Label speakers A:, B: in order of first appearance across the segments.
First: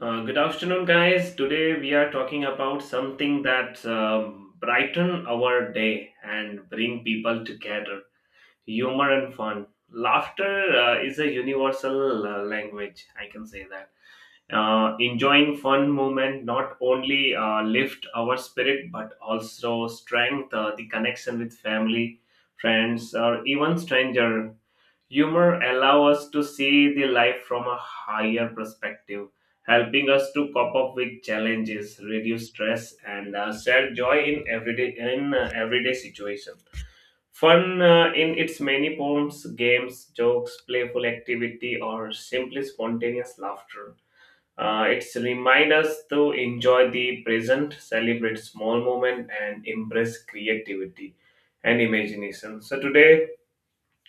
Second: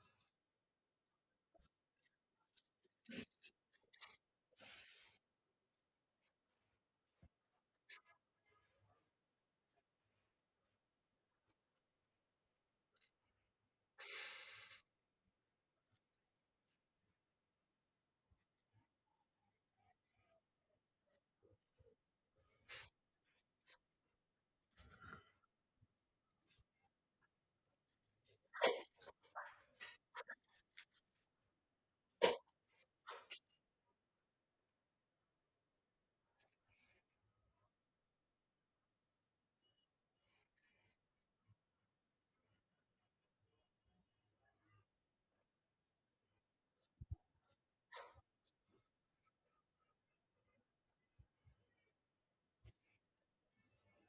A: Good afternoon, guys. Today we are talking about something that brighten our day and bring people together: humor and fun. Laughter is a universal language. I can say that. Enjoying fun moment not only lift our spirit but also strength the connection with family, friends, or even stranger. Humor allows us to see the life from a higher perspective, helping us to cope up with challenges, reduce stress, and share joy in everyday situation. Fun in its many forms, games, jokes, playful activity, or simply spontaneous laughter. It's remind us to enjoy the present, celebrate small moment, and embrace creativity and imagination. So today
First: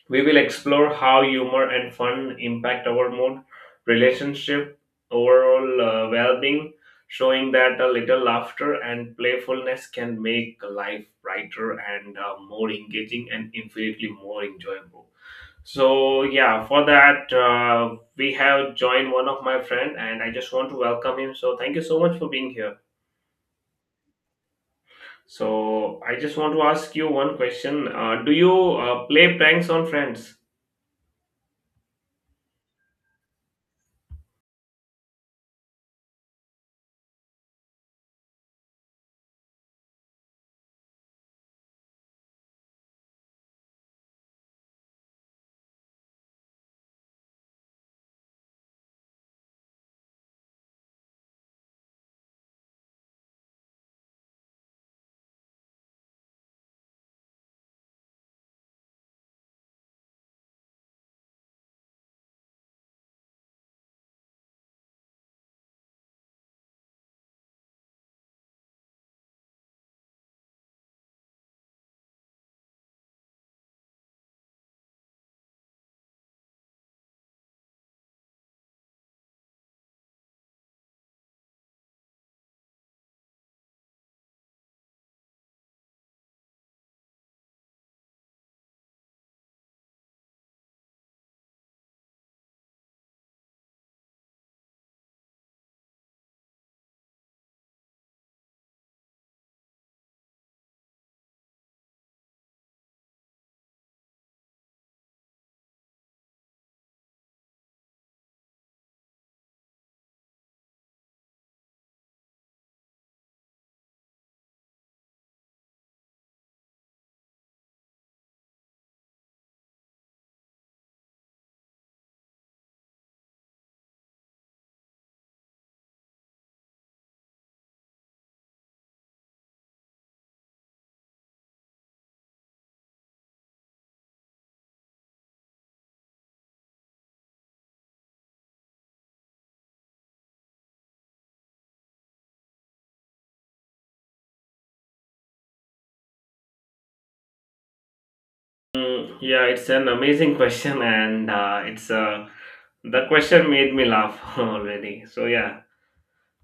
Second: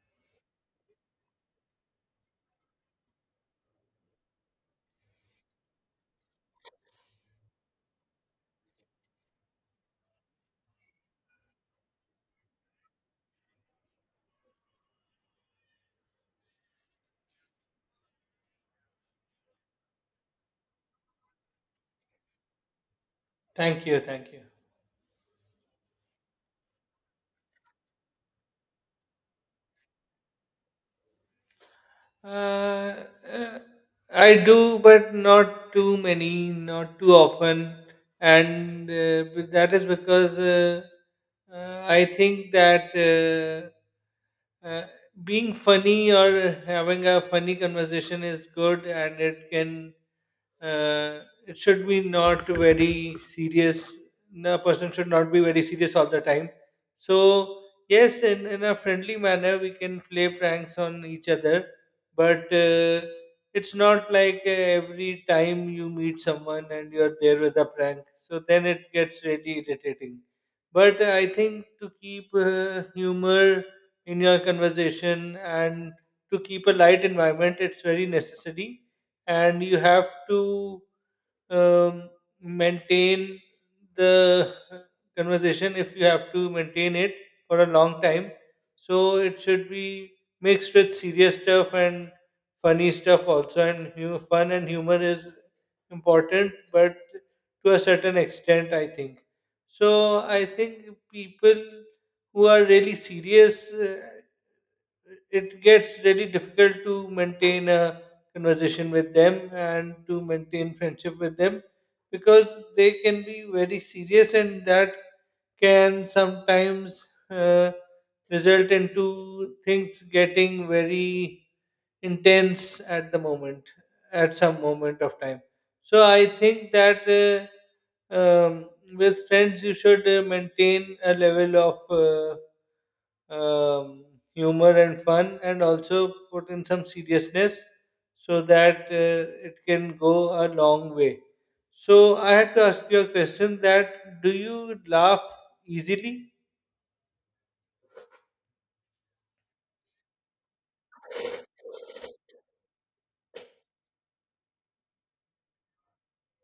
A: we will explore how humor and fun impact our mood, relationship, overall well being, showing that a little laughter and playfulness can make life brighter and more engaging and infinitely more enjoyable. So, yeah, for that, we have joined one of my friend and I just want to welcome him. So, thank you so much for being here.
B: Thank you. Thank you.
A: So, I just want to ask you one question. Do you play pranks on friends?
B: Uh, uh, I do, but not too many, not too often, and but that is because I think that being funny or having a funny conversation is good, and it can it should be not very serious. No, a person should not be very serious all the time. So yes, in a friendly manner, we can play pranks on each other but it's not like every time you meet someone and you're there with a prank so then it gets really irritating but I think to keep humor in your conversation and to keep a light environment, it's very necessary. And you have to um, maintain the conversation if you have to maintain it for a long time, so it should be mixed with serious stuff and funny stuff also. And fun and humor is important but to a certain extent, I think. So I think people who are really serious, it gets very difficult to maintain a conversation with them and to maintain friendship with them, because they can be very serious and that can sometimes result into things getting very intense at the moment, at some moment of time. So I think that with friends you should maintain a level of um, humor and fun and also put in some seriousness so that it can go a long way. So I had to ask you a question that do you laugh easily?
A: Mm, yeah, it's an amazing question, and it's the question made me laugh already. So yeah,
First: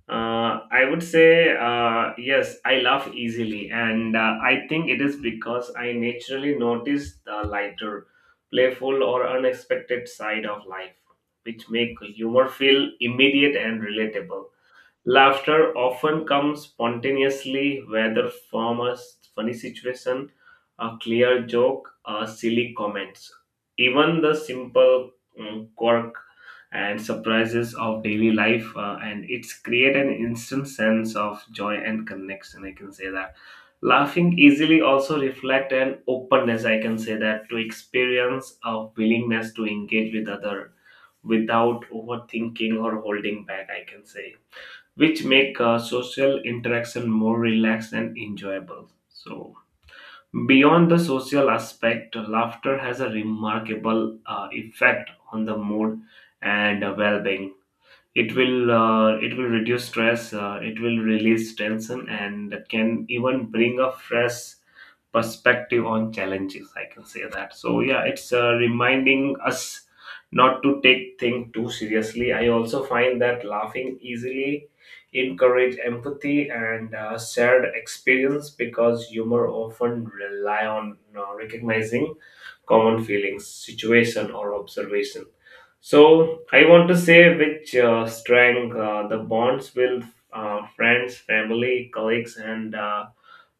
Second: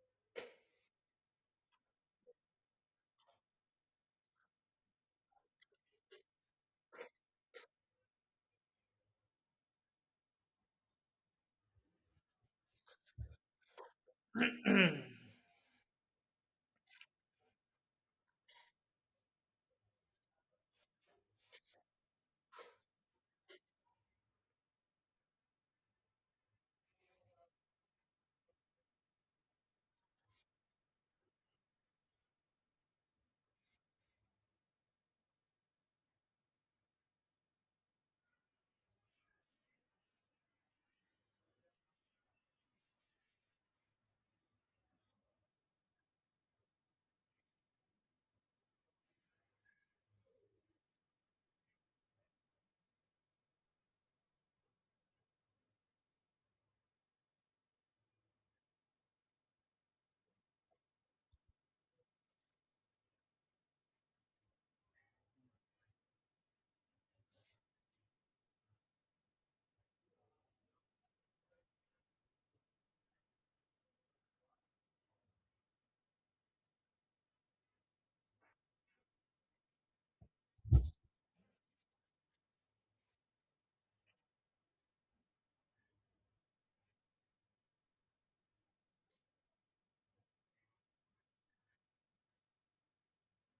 A: I would say yes, I laugh easily, and I think it is because I naturally notice the lighter, playful, or unexpected side of life, which make humor feel immediate and relatable. Laughter often comes spontaneously, whether from a funny situation, a clear joke, or silly comments. Even the simple quirk and surprises of daily life, and it's create an instant sense of joy and connection. I can say that. Laughing easily also reflect an openness. I can say that to experience a willingness to engage with other without overthinking or holding back. I can say which make social interaction more relaxed and enjoyable. So, beyond the social aspect, laughter has a remarkable effect on the mood and well being. It will reduce stress. It will release tension and can even bring a fresh perspective on challenges. I can say that. So yeah, it's reminding us not to take things too seriously. I also find that laughing easily encourage empathy and shared experience because humor often rely on recognizing common feelings, situation, or observation. So I want to say which strength the bonds with friends, family, colleagues, and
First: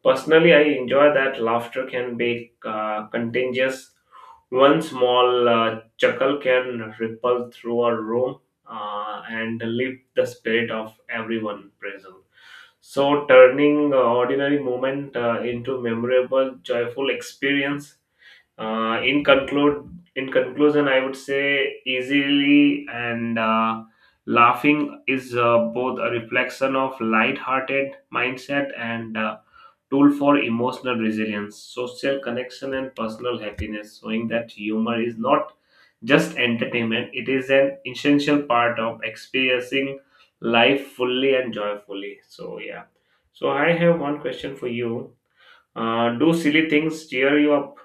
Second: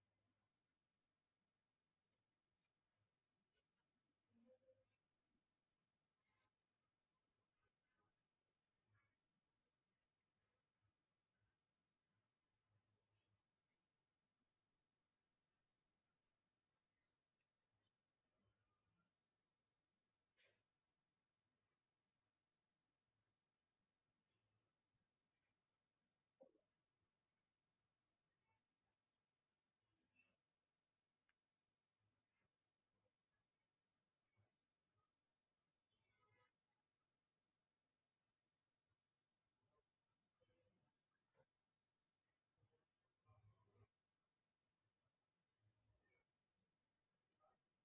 A: personally, I enjoy that laughter can be contagious. One small chuckle can ripple through a room and lift the spirit of everyone present. So, turning ordinary moment into memorable, joyful experience. Uh, in conclude, in conclusion, I would say easily and laughing is both a reflection of light-hearted mindset and tool for emotional resilience, social connection, and personal happiness, showing that humor is not just entertainment; it is an essential part of experiencing life fully and joyfully. So yeah. So I have one question for you. Do silly things cheer you up?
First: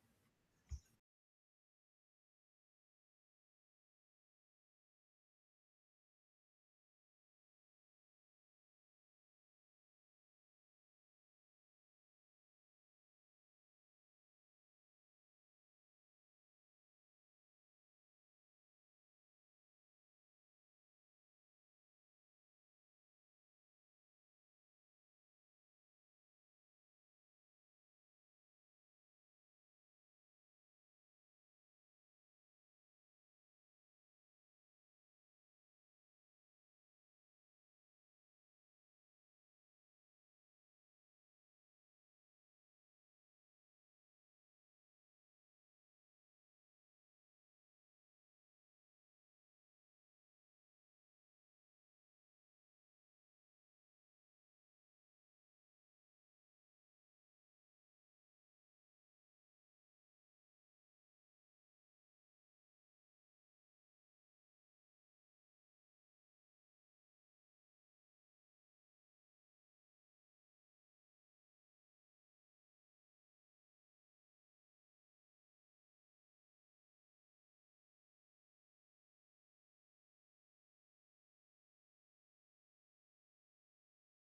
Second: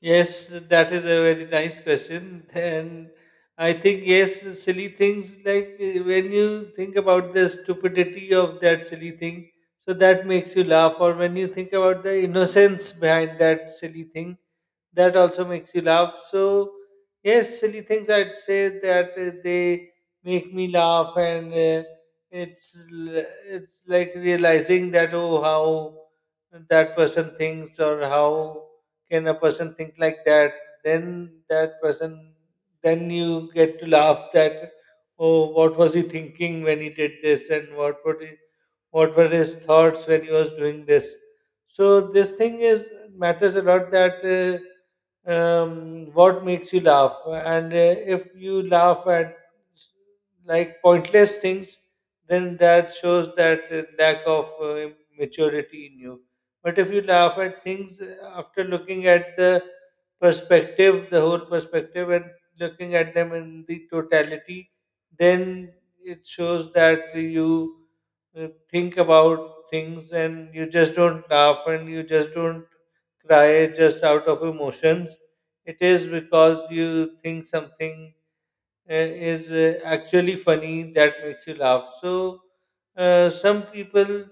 B: Yes, that is a very nice question. And I think, yes, silly things like when you think about the stupidity of that silly thing, so that makes you laugh, or when you think about the innocence behind that silly thing, that also makes you laugh. So yes, silly things, I'd say that they make me laugh, and it's it's like realizing that, oh, how that person thinks or how can a person think like that, then that person, then you get to laugh that, oh, what was he thinking when he did this and what would he, what were his thoughts when he was doing this. So this thing is matters a lot that what makes you laugh. And if you laugh at s- like pointless things, then that shows that lack of maturity in you. But if you laugh at things after looking at the perspective, the whole perspective, and looking at them in the totality, then it shows that you think about things and you just don't laugh and you just don't cry just out of emotions. It is because you think something uh, is actually funny that makes you laugh. So some people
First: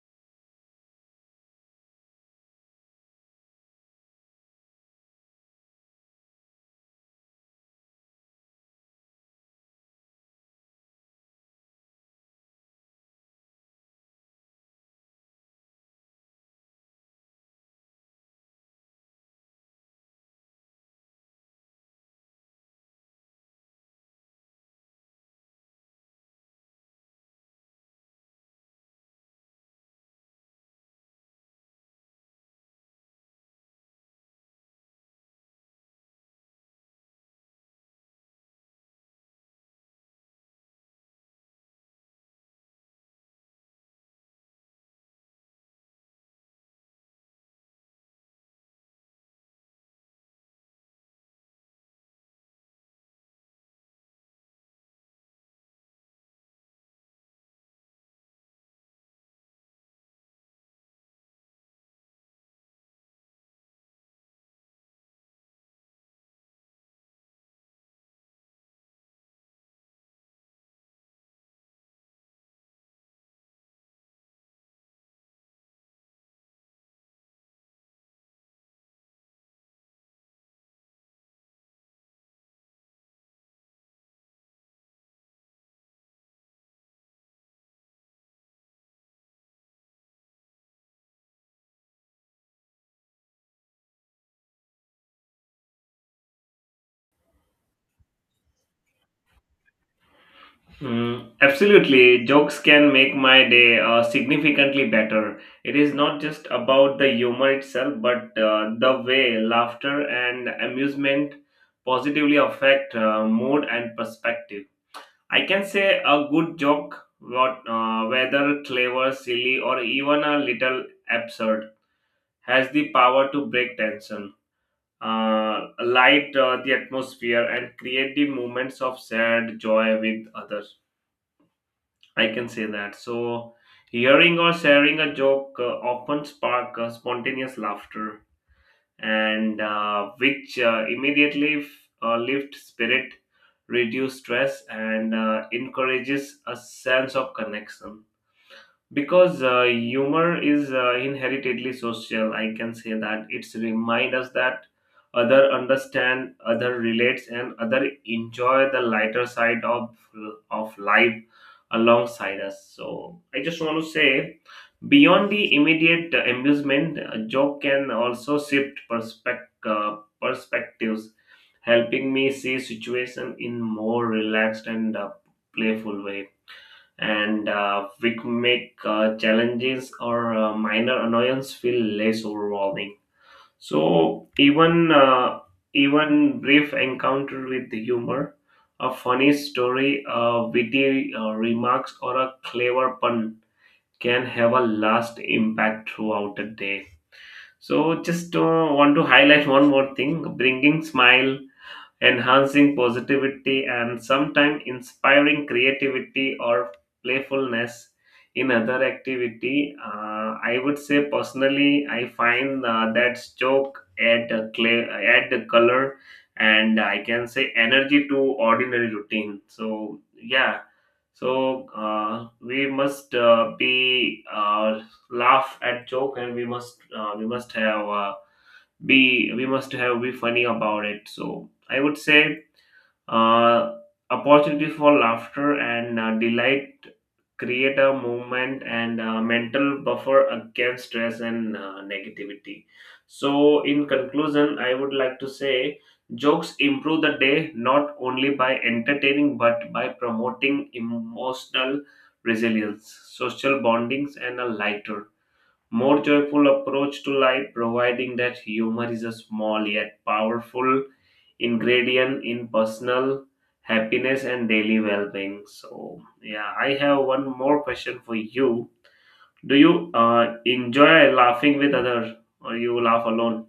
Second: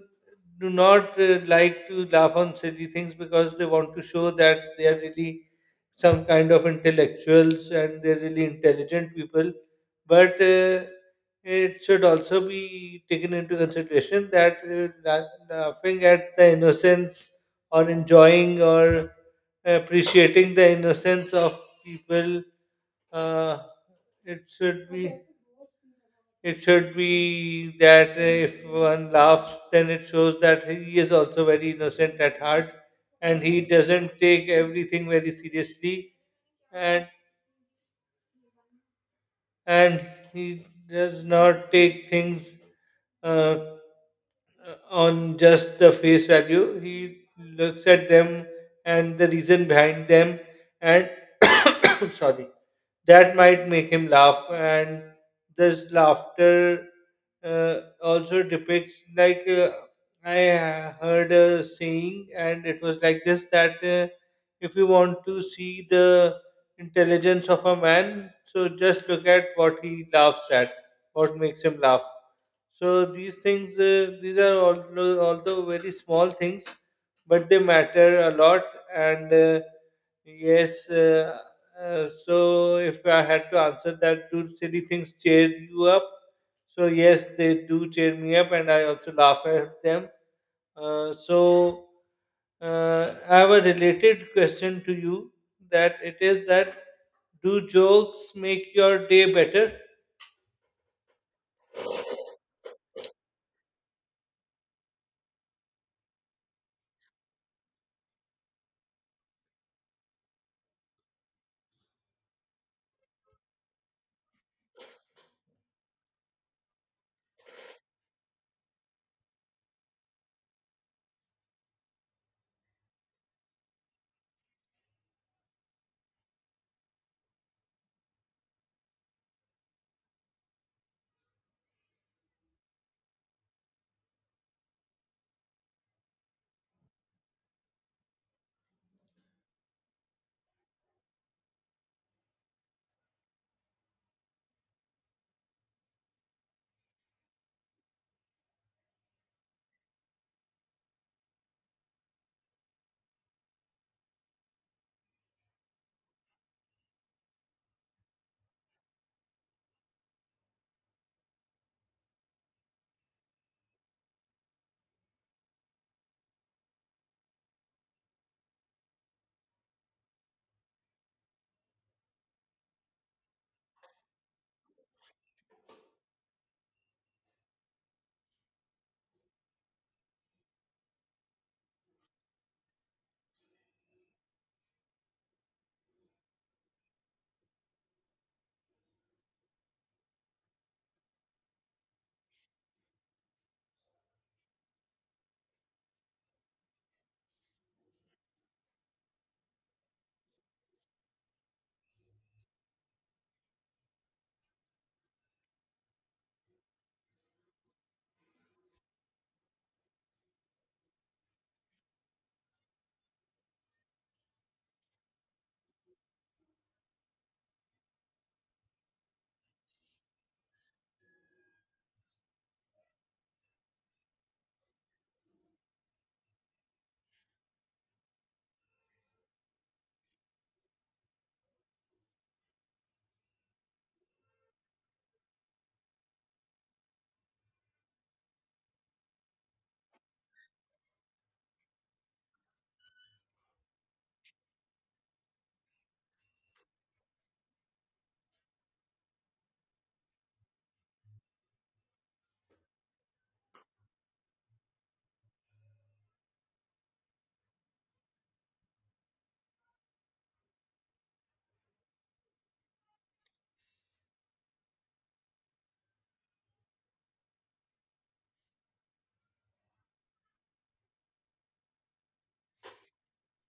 B: do not like to laugh on silly things because they want to show that they are really some kind of intellectuals and they're really intelligent people, but it should also be taken into consideration that laughing at the innocence or enjoying or appreciating the innocence of people, uh, it should be, it should be that if one laughs then it shows that he is also very innocent at heart and he doesn't take everything very seriously, and and he does not take things uh, on just the face value. He looks at them and the reason behind them, and sorry, that might make him laugh. And this laughter also depicts like I heard a saying and it was like this, that if you want to see the intelligence of a man, so just look at what he laughs at, what makes him laugh. So these things, these are, although very small things, but they matter a lot. And yes, so if I had to answer that, do silly things cheer you up? So yes, they do cheer me up, and I also laugh at them. So I have a related question to you. That it is that do jokes make your day better?
A: Mm, absolutely. Jokes can make my day significantly better. It is not just about the humor itself, but the way laughter and amusement positively affect mood and perspective. I can say a good joke, whether clever, silly, or even a little absurd, has the power to break tension. Light the atmosphere and create the moments of shared joy with others. I can say that. So, hearing or sharing a joke often spark spontaneous laughter, and which immediately lift spirit, reduce stress, and encourages a sense of connection because humor is inheritedly social. I can say that it's remind us that other understand, other relates, and other enjoy the lighter side of life alongside us. So I just want to say, beyond the immediate amusement, a joke can also shift perspectives, helping me see situation in more relaxed and playful way, and which make challenges or minor annoyance feel less overwhelming. So even brief encounter with humor, a funny story, a witty remarks, or a clever pun can have a last impact throughout the day. So just want to highlight one more thing: bringing smile, enhancing positivity, and sometimes inspiring creativity or playfulness in other activity. I would say personally I find that joke add a clay, add the color, and I can say energy to ordinary routine. So yeah. So we must be laugh at joke, and we must have be funny about it. So I would say uh, opportunities for laughter and delight create a movement and a mental buffer against stress and negativity. So in conclusion, I would like to say jokes improve the day not only by entertaining, but by promoting emotional resilience, social bondings, and a lighter, more joyful approach to life, providing that humor is a small yet powerful ingredient in personal happiness and daily well being. So, yeah, I have one more question for you. Do you enjoy laughing with others or you laugh alone?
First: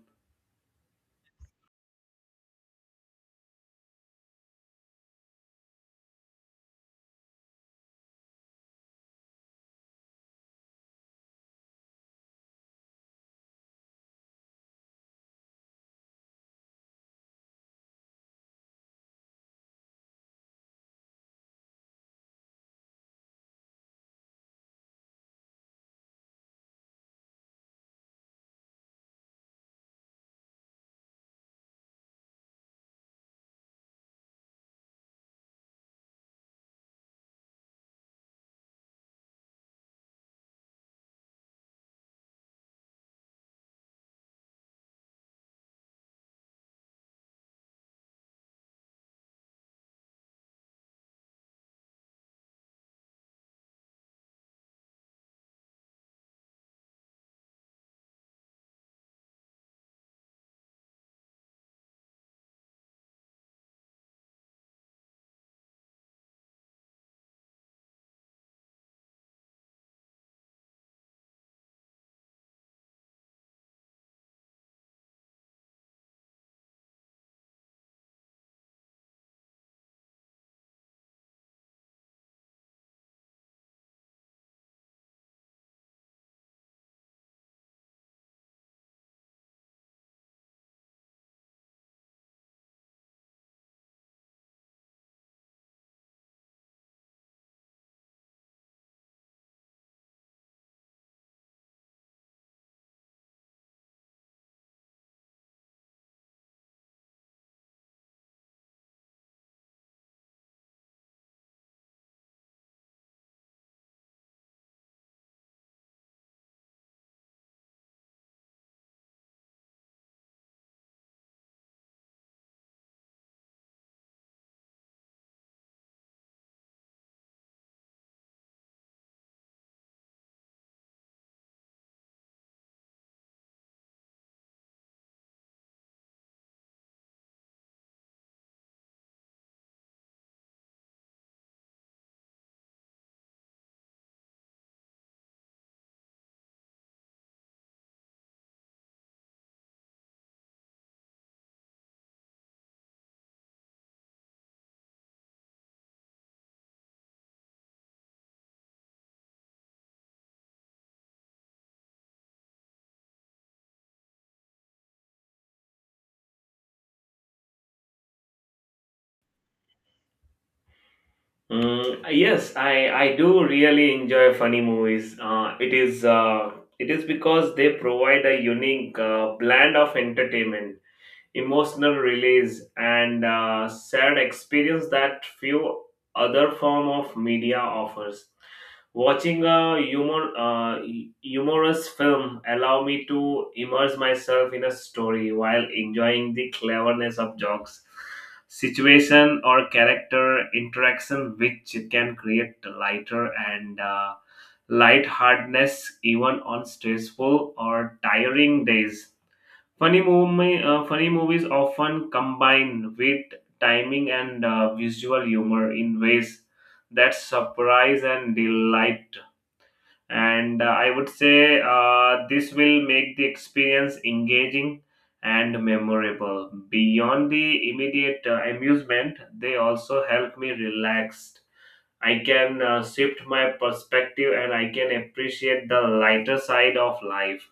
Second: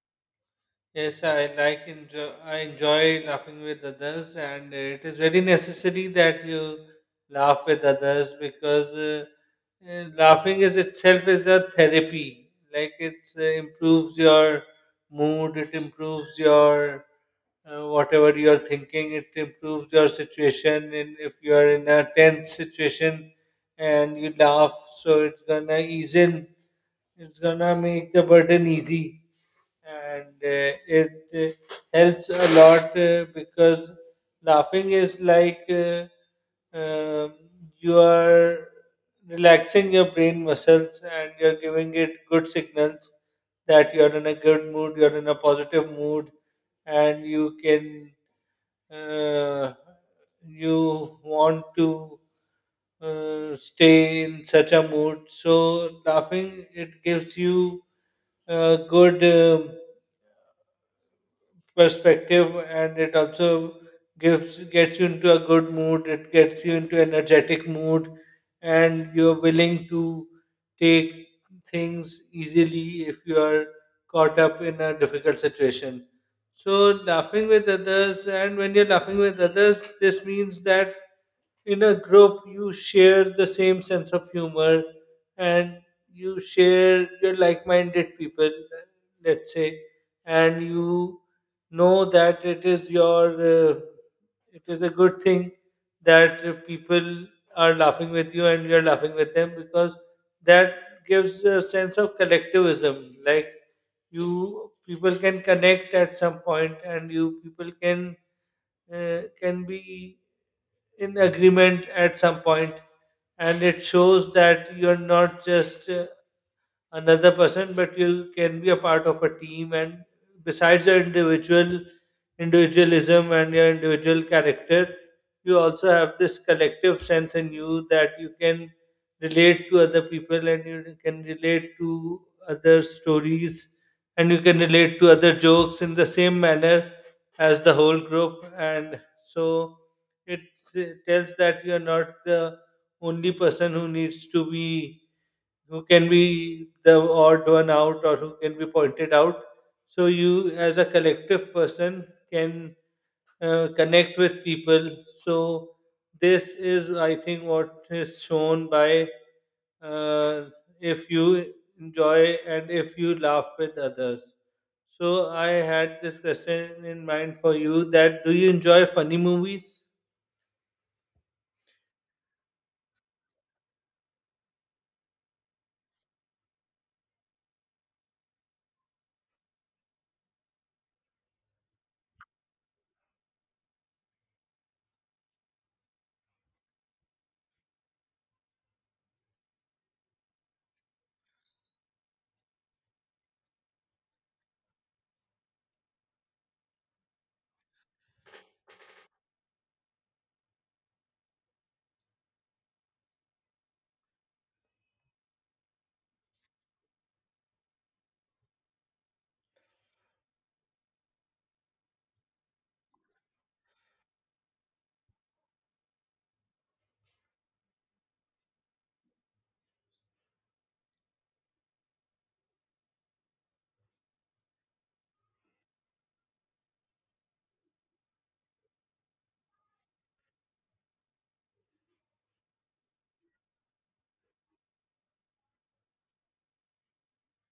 B: Yes, I like enjoy. I enjoy laughing with others, and it is very necessary that you laugh with others because laughing is itself is a therapy. Like it improves your mood, it improves your whatever you are thinking, it improves your situation. And if you are in a tense situation and you laugh, so it's gonna ease in, it's gonna make the burden easy. And it helps a lot because laughing is like um, you are relaxing your brain muscles and you're giving it good signals that you're in a good mood, you're in a positive mood, and you can uh, you want to stay in such a mood. So laughing, it gives you a good perspective and it also gives gets you into a good mood, it gets you into energetic mood. And you're willing to take things easily if you are caught up in a difficult situation. So laughing with others, and when you're laughing with others, this means that in a group you share the same sense of humor and you share your like-minded people, let's say, and you know that it is your it is a good thing that people are laughing with you and you're laughing with them, because that gives a sense of collectivism. Like you people can connect at some point and you people can be in agreement at some point. And it shows that you're not just another person, but you can be a part of a team. And besides your individualism and your individual character, you also have this collective sense in you that you can relate to other people and you can relate to other stories and you can relate to other jokes in the same manner as the whole group. And so it tells that you are not the only person who needs to be, who can be the odd one out or who can be pointed out. So you, as a collective person, can connect with people. So this is, I think, what is shown by uh, if you enjoy and if you laugh with others. So I had this question in mind for you, that do you enjoy funny movies?
A: Mm, yes, I do really enjoy funny movies. It is because they provide a unique blend of entertainment, emotional release, and shared experience that few other form of media offers. Watching a humorous film allow me to immerse myself in a story while enjoying the cleverness of jokes, situation, or character interaction, which can create lighter and lightheartedness even on stressful or tiring days. Funny movies often combine wit, timing, and visual humor in ways that surprise and delight. And I would say this will make the experience engaging and memorable. Beyond the immediate amusement, they also help me relax. I can shift my perspective, and I can appreciate the lighter side of life,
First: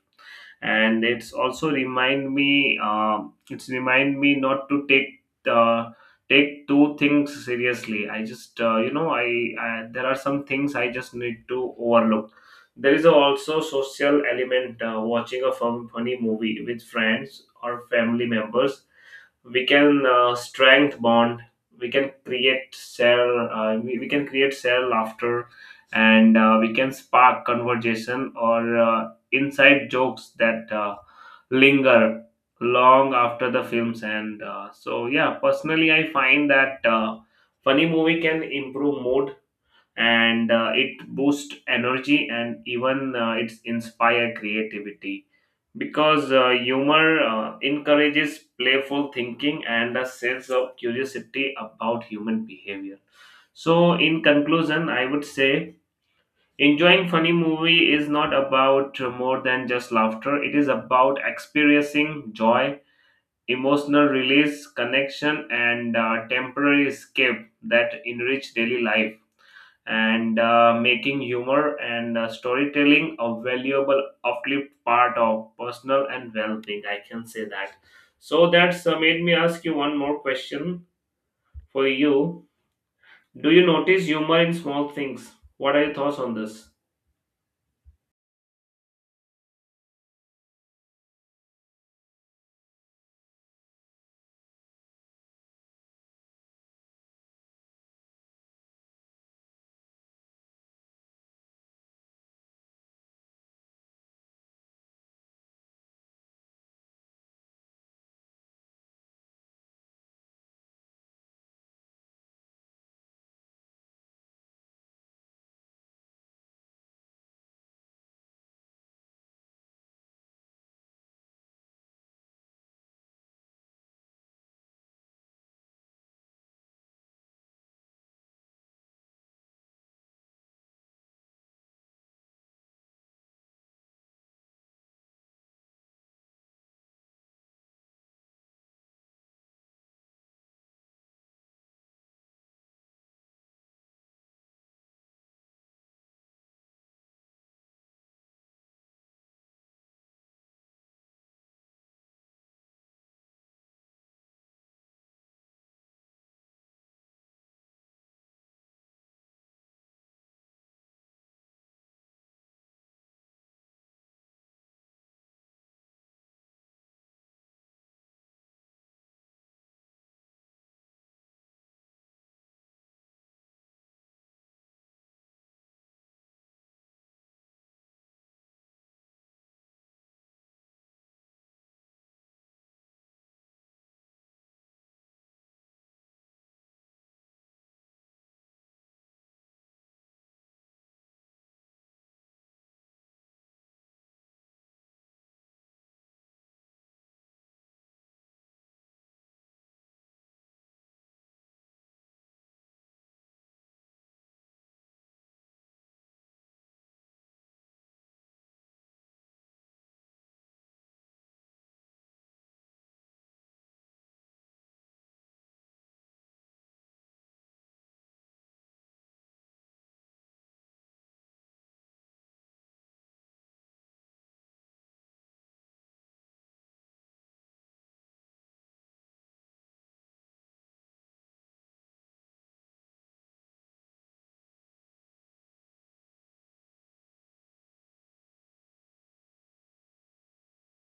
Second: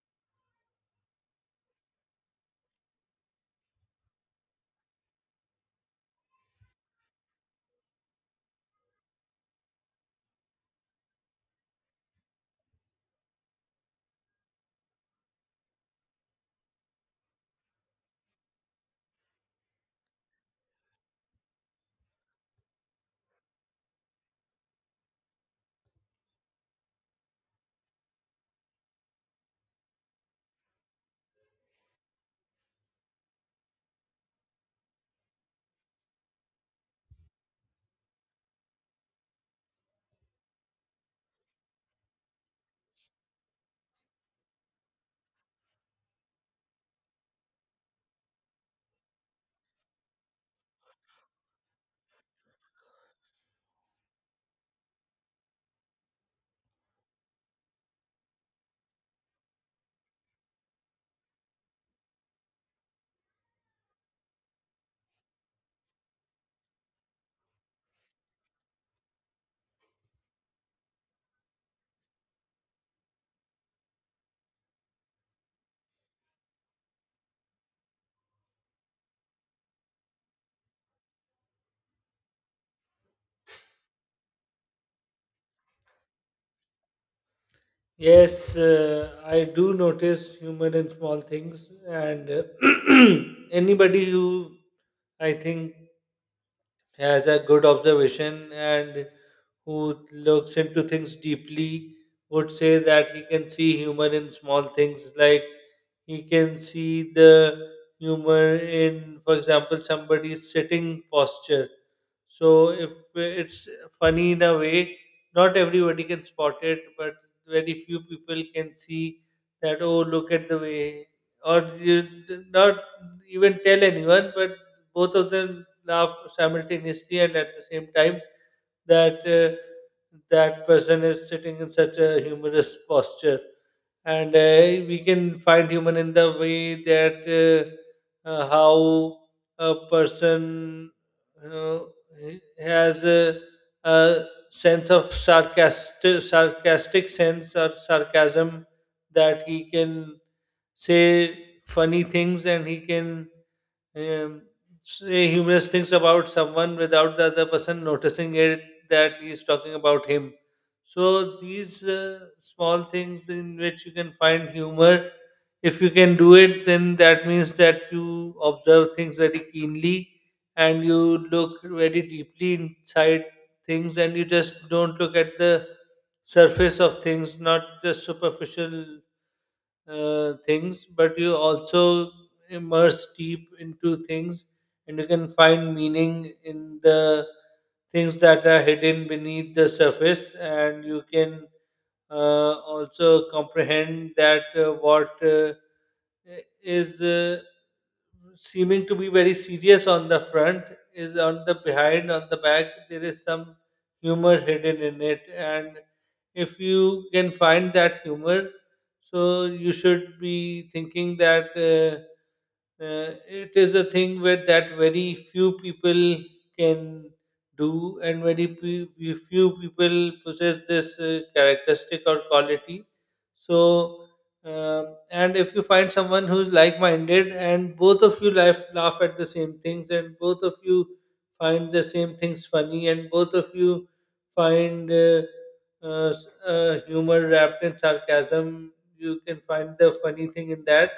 A: and it's also remind me not to uh, take two things seriously. I just you know I there are some things I just need to overlook. There is also social element. Watching a funny movie with friends or family members, we can strength bond. We can create share laughter, and we can spark conversation or inside jokes that linger long after the films end. So yeah, personally I find that funny movie can improve mood, and it boosts energy, and even it inspire creativity because humor encourages playful thinking and a sense of curiosity about human behavior. So in conclusion, I would say enjoying funny movie is not about more than just laughter. It is about experiencing joy, emotional release, connection, and temporary escape that enrich daily life, and making humor and storytelling a valuable uplift part of personal and well-being. I can say that. So that's made me ask you one more question for you. Do you notice humor in small things? What are your thoughts on this?
B: Yes, I do notice humor in small things, and anybody who, I think, has a good observation and who looks into things deeply would say that he can see humor in small things. Like he can see the humor in, for example, somebody's sitting posture. So if it's funny in a way, not everybody can spot it, but very few people can see that. Oh, look at the way, or you not even tell anyone, but both of them laugh simultaneously and at the same time that that person is sitting in such a humorous posture. And we can find human in the way that how a person uh, has a sense of sarcastic sense or sarcasm, that he can say funny things and he can um, say humorous things about someone without the other person noticing it that he's talking about him. So these small things in which you can find humor, if you can do it, then that means that you observe things very keenly and you look very deeply inside things and you just don't look at the surface of things, not just superficial things, but you also immerse deep into things and you can find meaning in the things that are hidden beneath the surface. And you can also comprehend that what is seeming to be very serious on the front is, on the behind, on the back, there is some humor hidden in it. And if you can find that humor, so you should be thinking that it is a thing where that very few people can do, and very few people possess this characteristic or quality. So and if you find someone who's like-minded and both of you laugh at the same things and both of you find the same things funny and both of you find humor wrapped in sarcasm, you can find the funny thing in that.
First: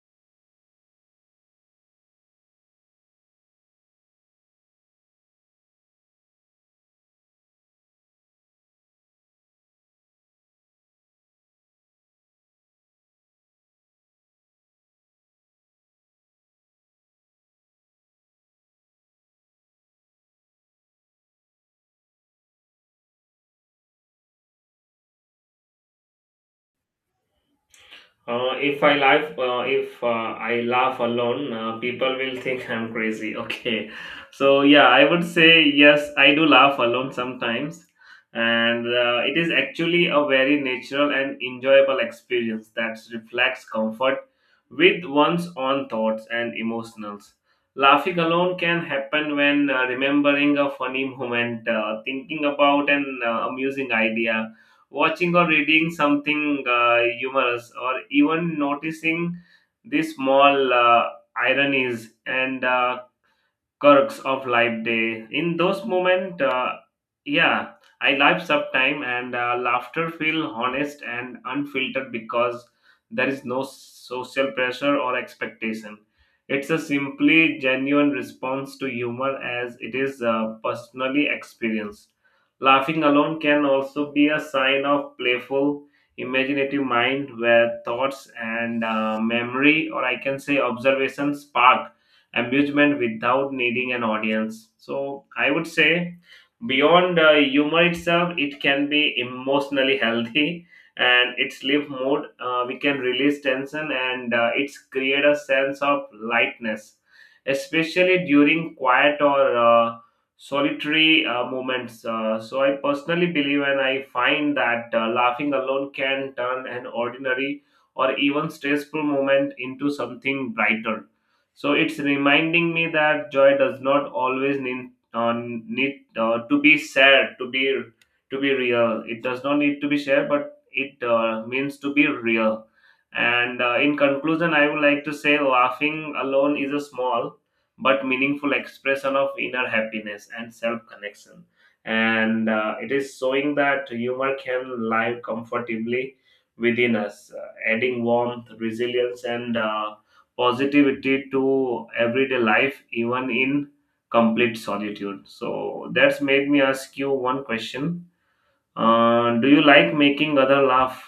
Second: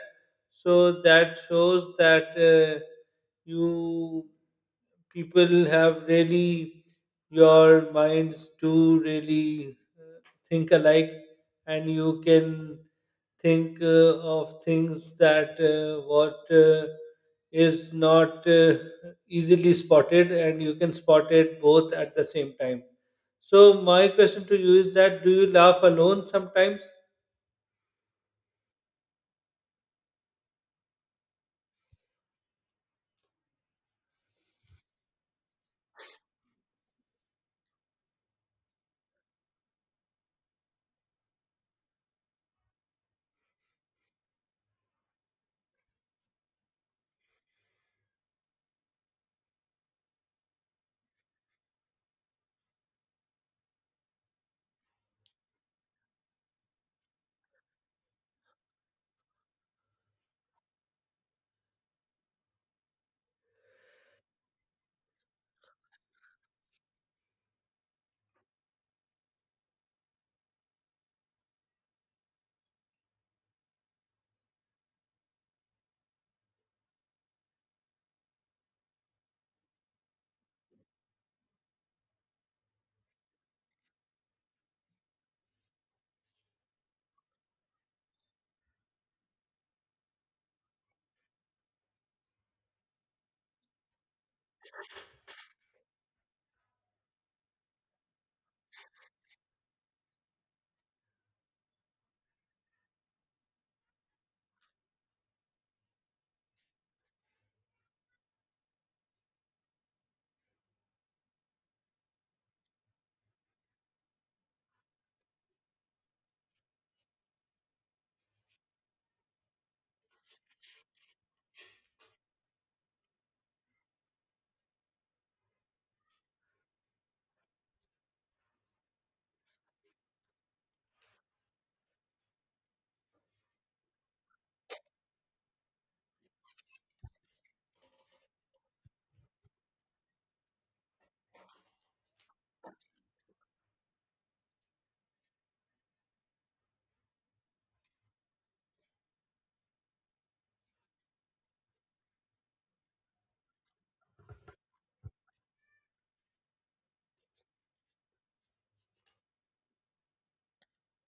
B: So that shows that you people have really, your minds do really think alike, and you can think of things that what is not easily spotted and you can spot it both at the same time. So my question to you is that do you laugh alone sometimes?
A: If I laugh alone, people will think I'm crazy. Okay, so yeah, I would say yes. I do laugh alone sometimes, and it is actually a very natural and enjoyable experience that reflects comfort with one's own thoughts and emotions. Laughing alone can happen when remembering a funny moment, thinking about an amusing idea, watching or reading something humorous, or even noticing the small ironies and quirks of life day. In those moments, yeah, I laugh sometime, and laughter feel honest and unfiltered because there is no social pressure or expectation. It's a simply genuine response to humor as it is personally experienced. Laughing alone can also be a sign of playful, imaginative mind where thoughts and memory, or I can say observation, spark amusement without needing an audience. So I would say beyond humor itself, it can be emotionally healthy and it's lift mood. We can release tension and it's create a sense of lightness, especially during quiet or solitary moments. So I personally believe and I find that laughing alone can turn an ordinary or even stressful moment into something brighter, so it's reminding me that joy does not always need to be sad to be real. It does not need to be shared, but it means to be real. And in conclusion, I would like to say laughing alone is a small but meaningful expression of inner happiness and self connection. And it is showing that humor can live comfortably within us, adding warmth, resilience, and positivity to everyday life, even in complete solitude. So that's made me ask you one question. Do you like making other laugh?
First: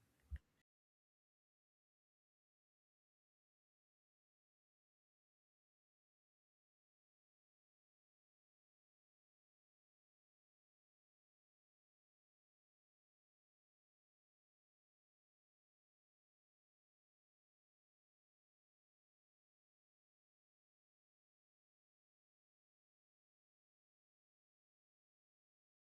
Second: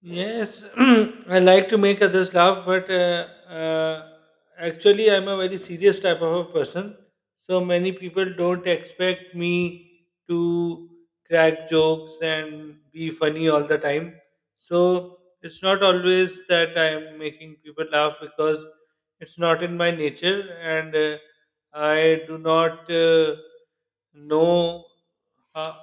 B: Yes, I like to make others laugh, but actually, I'm a very serious type of a person. So many people don't expect me to crack jokes and be funny all the time. So it's not always that I'm making people laugh because it's not in my nature, and I do not know. Uh,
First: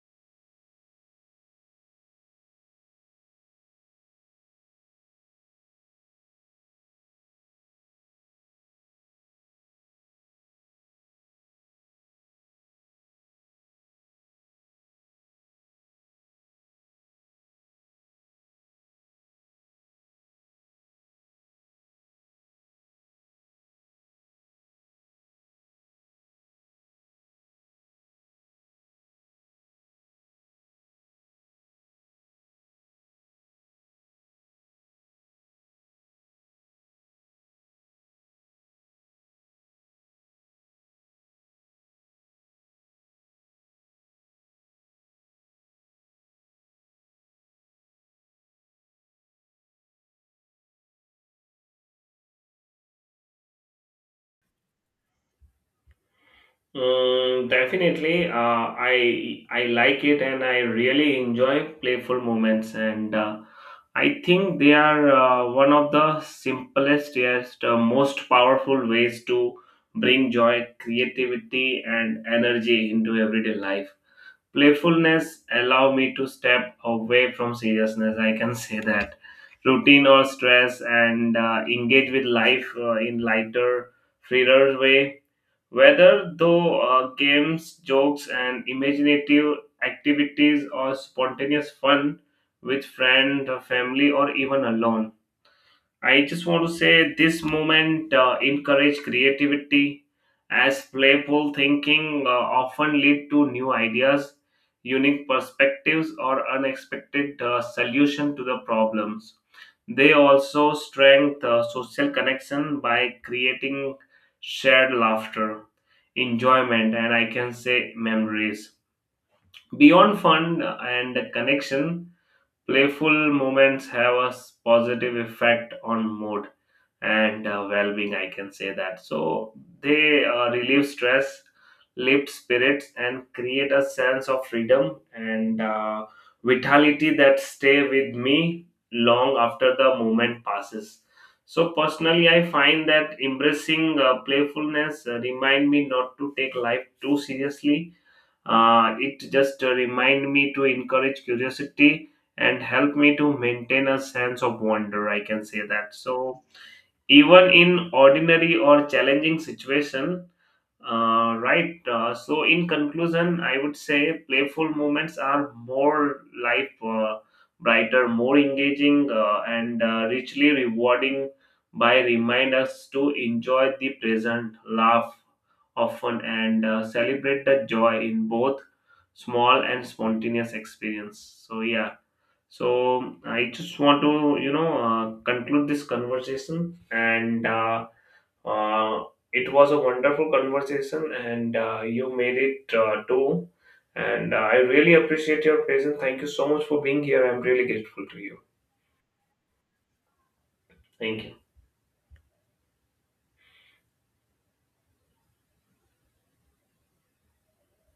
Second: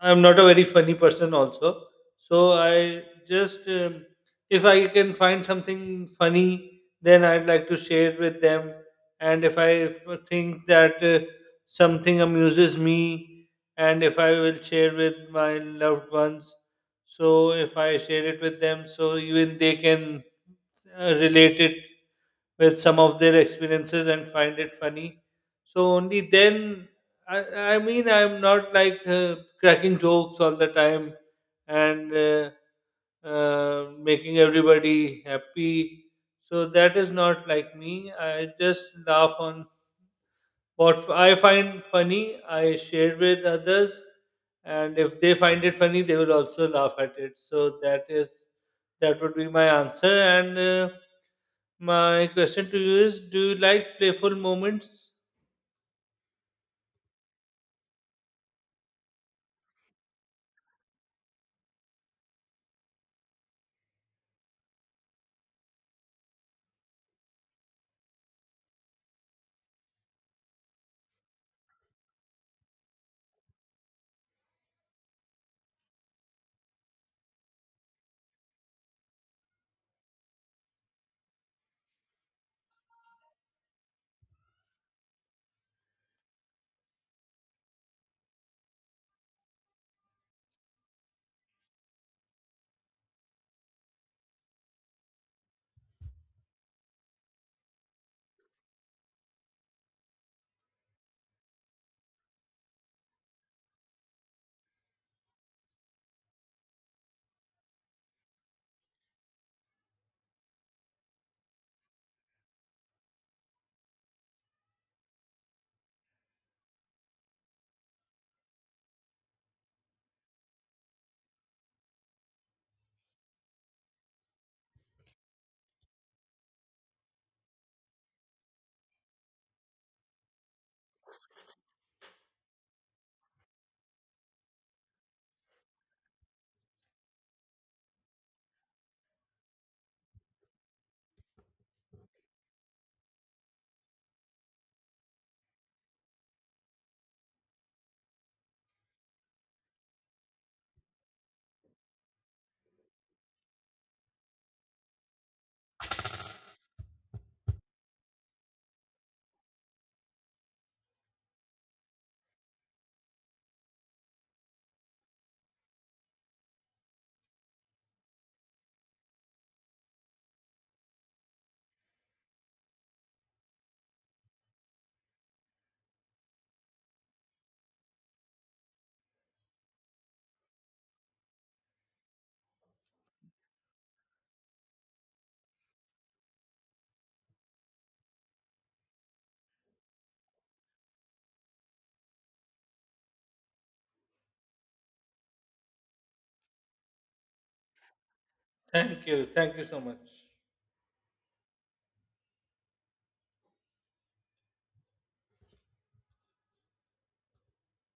B: I'm not a very funny person, also, so I just, if I can find something funny, then I'd like to share with them. And if I think that something amuses me, and if I will share with my loved ones, so if I share it with them, so even they can relate it with some of their experiences and find it funny. So only then, I mean, I'm not like cracking jokes all the time and making everybody happy. So that is not like me. I just laugh on what I find funny, I share with others, and if they find it funny, they will also laugh at it. So that is, that would be my answer. And my question to you is: do you like playful moments?
A: Mm, definitely. I like it, and I really enjoy playful moments, and I think they are one of the simplest yet most powerful ways to bring joy, creativity, and energy into everyday life. Playfulness allow me to step away from seriousness, I can say that, routine or stress, and engage with life in lighter, freer way, whether though games, jokes, and imaginative activities or spontaneous fun with friend, family, or even alone. I just want to say this moment encourage creativity as playful thinking often lead to new ideas, unique perspectives, or unexpected solution to the problems. They also strengthen social connection by creating shared laughter, enjoyment, and I can say memories. Beyond fun and connection, playful moments have a positive effect on mood and well-being. I can say that, so they relieve stress, lift spirits, and create a sense of freedom and vitality that stay with me long after the moment passes. So personally, I find that embracing playfulness remind me not to take life too seriously. It just remind me to encourage curiosity and help me to maintain a sense of wonder. I can say that. So even in ordinary or challenging situation, right, so in conclusion I would say playful moments are more life brighter, more engaging, and richly rewarding, by remind us to enjoy the present, laugh often, and celebrate the joy in both small and spontaneous experience. So yeah. So I just want to conclude this conversation, and uh, it was a wonderful conversation, and you made it too. And I really appreciate your presence. Thank you so much for being here. I'm really grateful to you.
B: Thank you. Thank you so much.
A: Thank you.